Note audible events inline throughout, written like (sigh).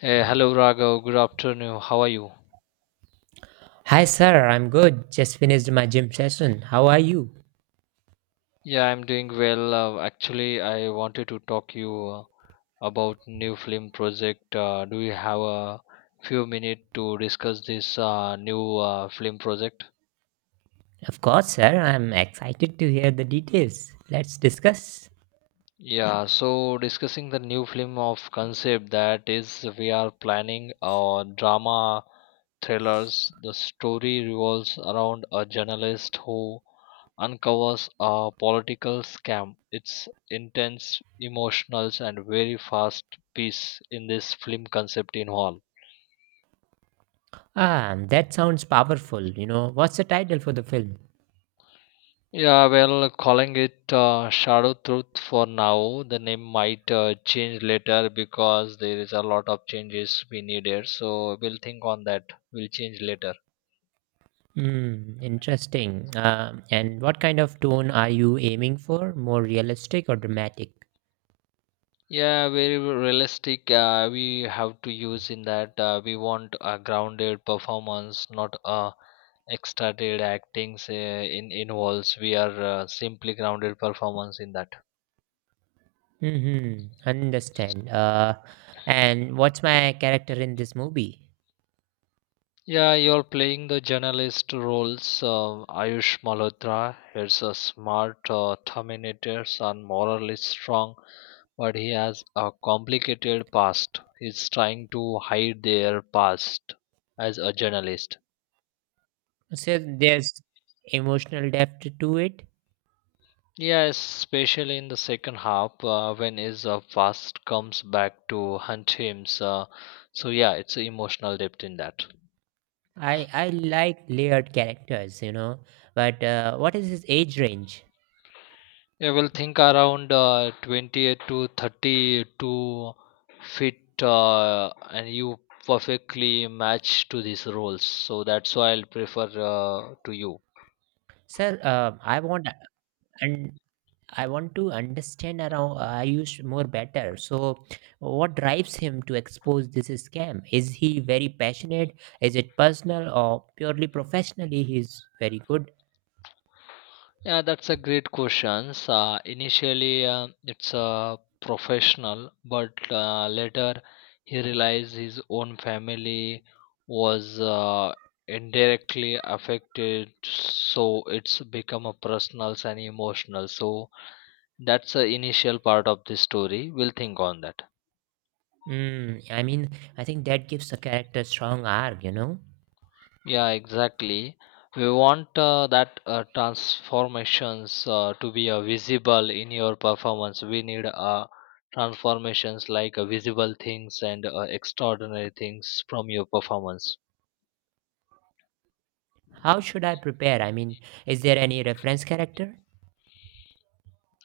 Hey, hello Raghav. Good afternoon. How are you? Hi, sir. I'm good. Just finished my gym session. How are you? Yeah, I'm doing well. Actually, I wanted to talk you about new film project. Do you have a few minutes to discuss this new film project? Of course, sir. I'm excited to hear the details. Let's discuss. Yeah, so discussing the new film of concept that is we are planning a drama thrillers, the story revolves around a journalist who uncovers a political scam. It's intense, emotional, and very fast piece in this film concept In involved. Ah, that sounds powerful. You know, what's the title for the film? Yeah, well, calling it Shadow Truth for now. The name might change later because there is a lot of changes we needed. So we'll think on that. We'll change later. Hmm, interesting. And what kind of tone are you aiming for? More realistic or dramatic? Yeah, very realistic. We have to use in that. We want a grounded performance, not a extracted actings in involves. We are simply grounded performance in that. Mm-hmm. Understand. And what's my character in this movie? Yeah, you're playing the journalist roles. Ayush Malhotra is a smart terminator and morally strong, but he has a complicated past. He's trying to hide their past as a journalist. So there's emotional depth to it. Yeah, especially in the second half when his fast comes back to hunt him. So yeah, it's emotional depth in that. I like layered characters, you know. But what is his age range, Yeah, we'll think around 28 to 32 feet, and you perfectly match to these roles. So that's why I'll prefer to you. sir? I want and I want to understand around I Ayush more better. So, what drives him to expose this scam? Is he very passionate? Is it personal or purely professionally? He's very good. Yeah, that's a great question. Initially, it's a professional, but later he realized his own family was indirectly affected, so it's become a personal and emotional. So that's the initial part of the story. We'll think on that. I mean, I think that gives a character strong arc. You know, Yeah, exactly. We want that transformations to be visible in your performance. We need transformations like visible things and extraordinary things from your performance. how should I prepare? I mean, is there any reference character?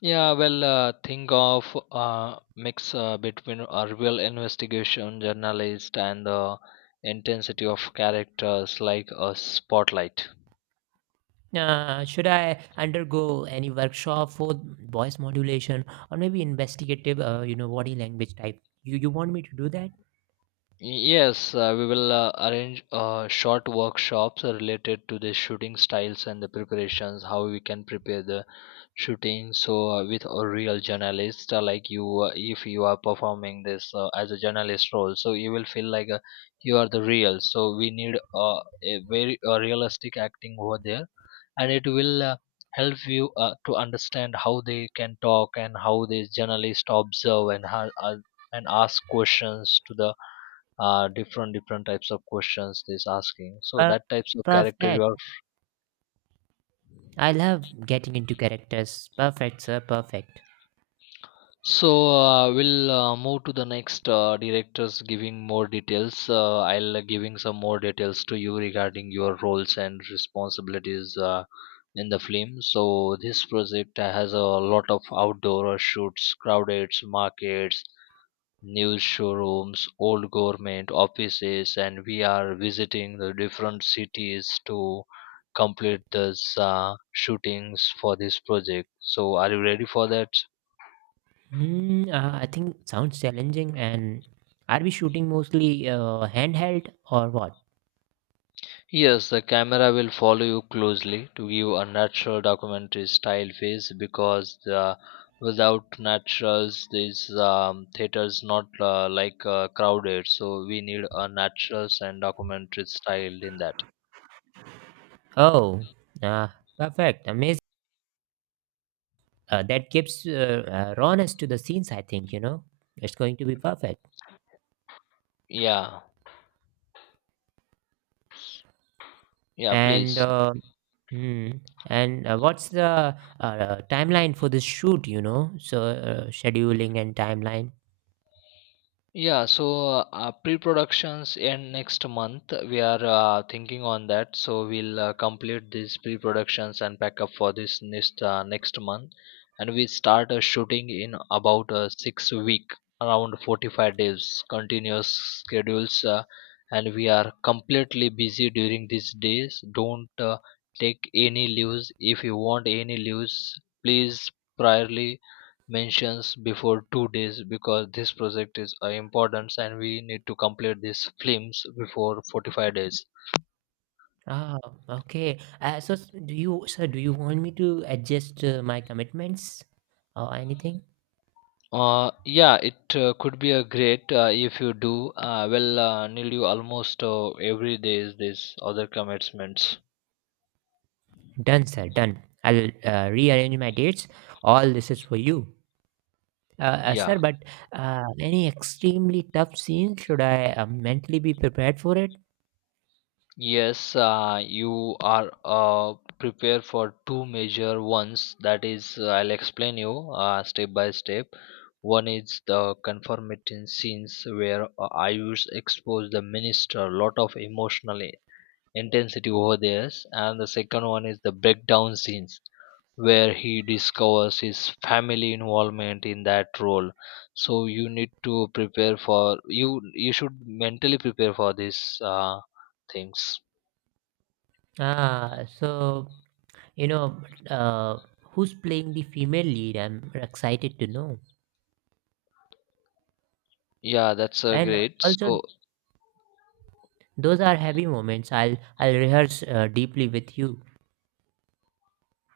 Yeah, well, think of mix between a real investigation journalist and the intensity of characters like a spotlight. Should I undergo any workshop for voice modulation or maybe investigative, you know, body language type? You want me to do that? Yes, we will arrange short workshops related to the shooting styles and the preparations, how we can prepare the shooting. So, with a real journalist like you, if you are performing this as a journalist role, so you will feel like you are the real. So, we need a very realistic acting over there, and it will help you to understand how they can talk and how the journalists observe and how, and ask questions to the different different types of questions this asking so Per- that types of character you Perfect. are I love getting into characters. Perfect, sir. Perfect. so we'll move to the next directors giving more details I'll giving some more details to you regarding your roles and responsibilities in the film so this project has a lot of outdoor shoots crowded markets news showrooms, old government offices, and we are visiting the different cities to complete this shootings for this project. So, are you ready for that? Hmm. I think sounds challenging. And are we shooting mostly handheld or what? Yes, the camera will follow you closely to give a natural documentary style face because the, without naturals, these theaters not like crowded. So we need a naturals and documentary style in that. Oh, uh, perfect. Amazing. That gives rawness to the scenes. I think you know it's going to be perfect. Yeah, yeah, And please. Hmm. What's the timeline for this shoot, you know? So scheduling and timeline. Yeah, so pre-productions end next month. We are thinking on that, so we'll complete these pre-productions and pack up for this next month, and we start shooting in about 6 week, around 45 days, continuous schedules, and we are completely busy during these days. Don't take any leaves. If you want any leaves, please priorly mentions before 2 days because this project is important and we need to complete these films before 45 days Ah, okay. Do you, sir, do you want me to adjust my commitments or anything? Yeah it could be a great if you do well nearly almost every day is this other commitments Done, sir, done. I'll rearrange my dates. All this is for you. Sir, yeah. but any extremely tough scenes, should I mentally be prepared for it? Yes, you are prepared for two major ones. That is, I'll explain you step by step. One is the conformity scenes where Ayush expose the minister a lot of emotional intensity over there, and the second one is the breakdown scenes where he discovers his family involvement in that role. So you need to prepare for you. You should mentally prepare for these things. So, you know, uh, who's playing the female lead? I'm excited to know. Yeah, that's And great. also, So, those are heavy moments. I'll rehearse deeply with you.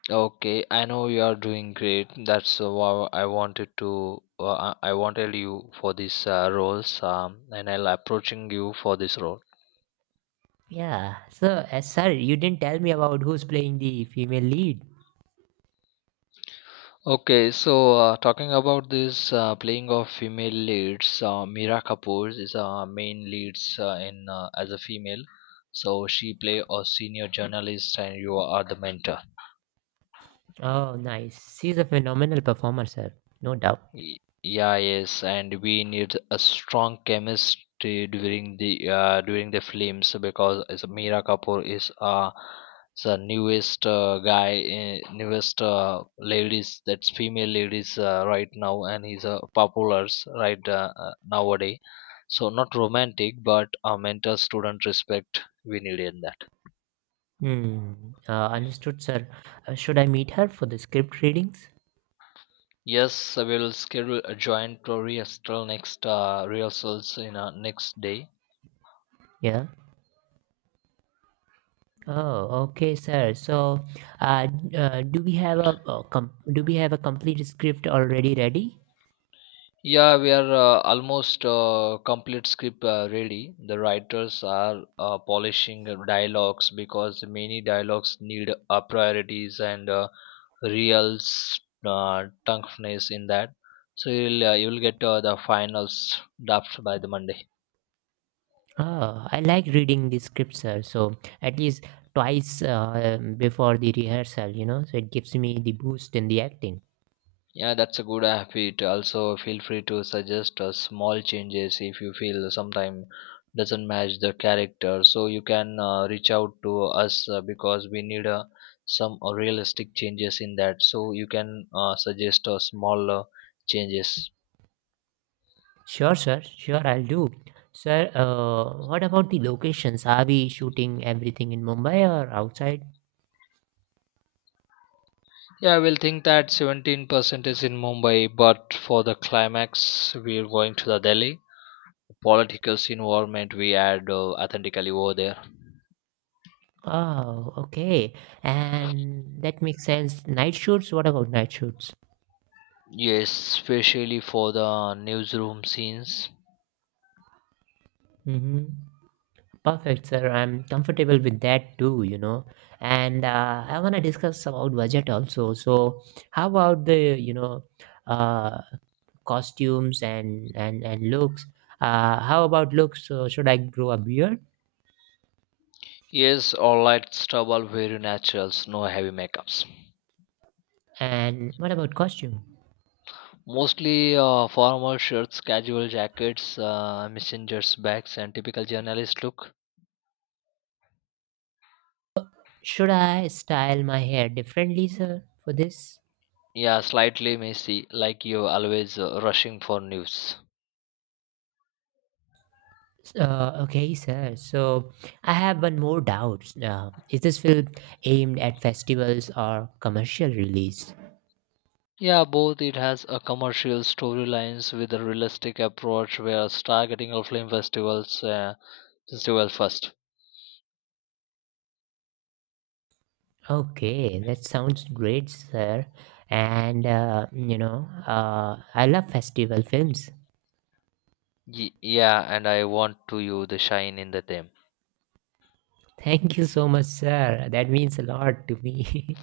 okay, I know you are doing great. That's why I wanted to, uh, I wanted you for this roles, and I'll approaching you for this role. Yeah. So, sir, you didn't tell me about who's playing the female lead. Okay, so talking about this playing of female leads, Meera Kapoor is a main leads in as a female. So she play a senior journalist, and you are the mentor. Oh, nice. She's a phenomenal performer, sir. No doubt. Y- Yeah, yes, and we need a strong chemistry during the films because as Meera Kapoor is the newest guy, newest ladies that's female ladies right now, and he's popular right nowadays. So not romantic, but a mentor student respect we need in that. Hmm. Understood, sir. Should I meet her for the script readings? Yes, we will schedule a joint rehearsal next rehearsals in next day. Yeah. Oh, okay, sir. So, do we have a do we have a complete script already ready? Yeah, we are almost complete script ready. The writers are polishing the dialogues because many dialogues need priorities and toughness in that. So you'll get the finals draft by the Monday. Ah, I like reading the scripture, so at least twice before the rehearsal, you know, so it gives me the boost in the acting. Yeah, that's a good habit. Also, feel free to suggest small changes if you feel sometime doesn't match the character. So you can reach out to us because we need some realistic changes in that. So you can suggest small changes. Sure, sir, sure, I'll do. Sir, what about the locations? Are we shooting everything in Mumbai or outside? Yeah, I will think that 17% is in Mumbai, but for the climax, we are going to the Delhi. Political environment we add authentically over there. Oh, okay. And that makes sense. Night shoots? What about night shoots? Yes, especially for the newsroom scenes. Mm-hmm. Perfect, sir. I'm comfortable with that too, you know. And I want to discuss about budget also. So, how about the, you know, uh, costumes and looks? How about looks? So, should I grow a beard? Yes, all light stubble very naturals, no heavy makeups. And what about costume? Mostly formal shirts, casual jackets, messengers bags, and typical journalist look. Should I style my hair differently, sir, for this? Yeah, slightly messy, like you're always rushing for news. Okay, sir. So, I have one more doubt. Is this film aimed at festivals or commercial release? Yeah, both it has a commercial storylines with a realistic approach where it's targeting of film festivals, festival first. Okay, that sounds great, sir. And you know, I love festival films. Yeah, and I want to you the shine in the them. (laughs) Thank you so much, sir. That means a lot to me.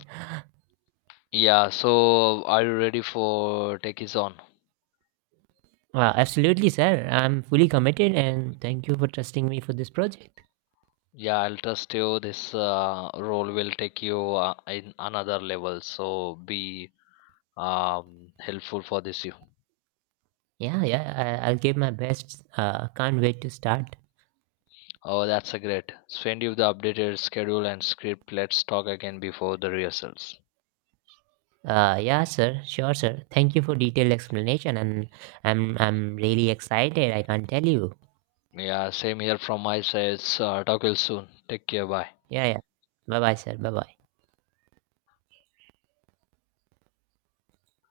Yeah, so are you ready for take is on? (laughs) Absolutely, sir. I'm fully committed, and thank you for trusting me for this project. Yeah, I'll trust you. This role will take you in another level. So be helpful for this you. Yeah, yeah. I'll give my best. Can't wait to start. Oh, that's a great. Send you the updated schedule and script. Let's talk again before the rehearsals. Yeah, sir. Sure, sir. Thank you for detailed explanation, and I'm really excited. I can't tell you. Yeah, same here from my side. So, talk will soon. Take care. Bye. Yeah, yeah. Bye, bye, sir. Bye, bye.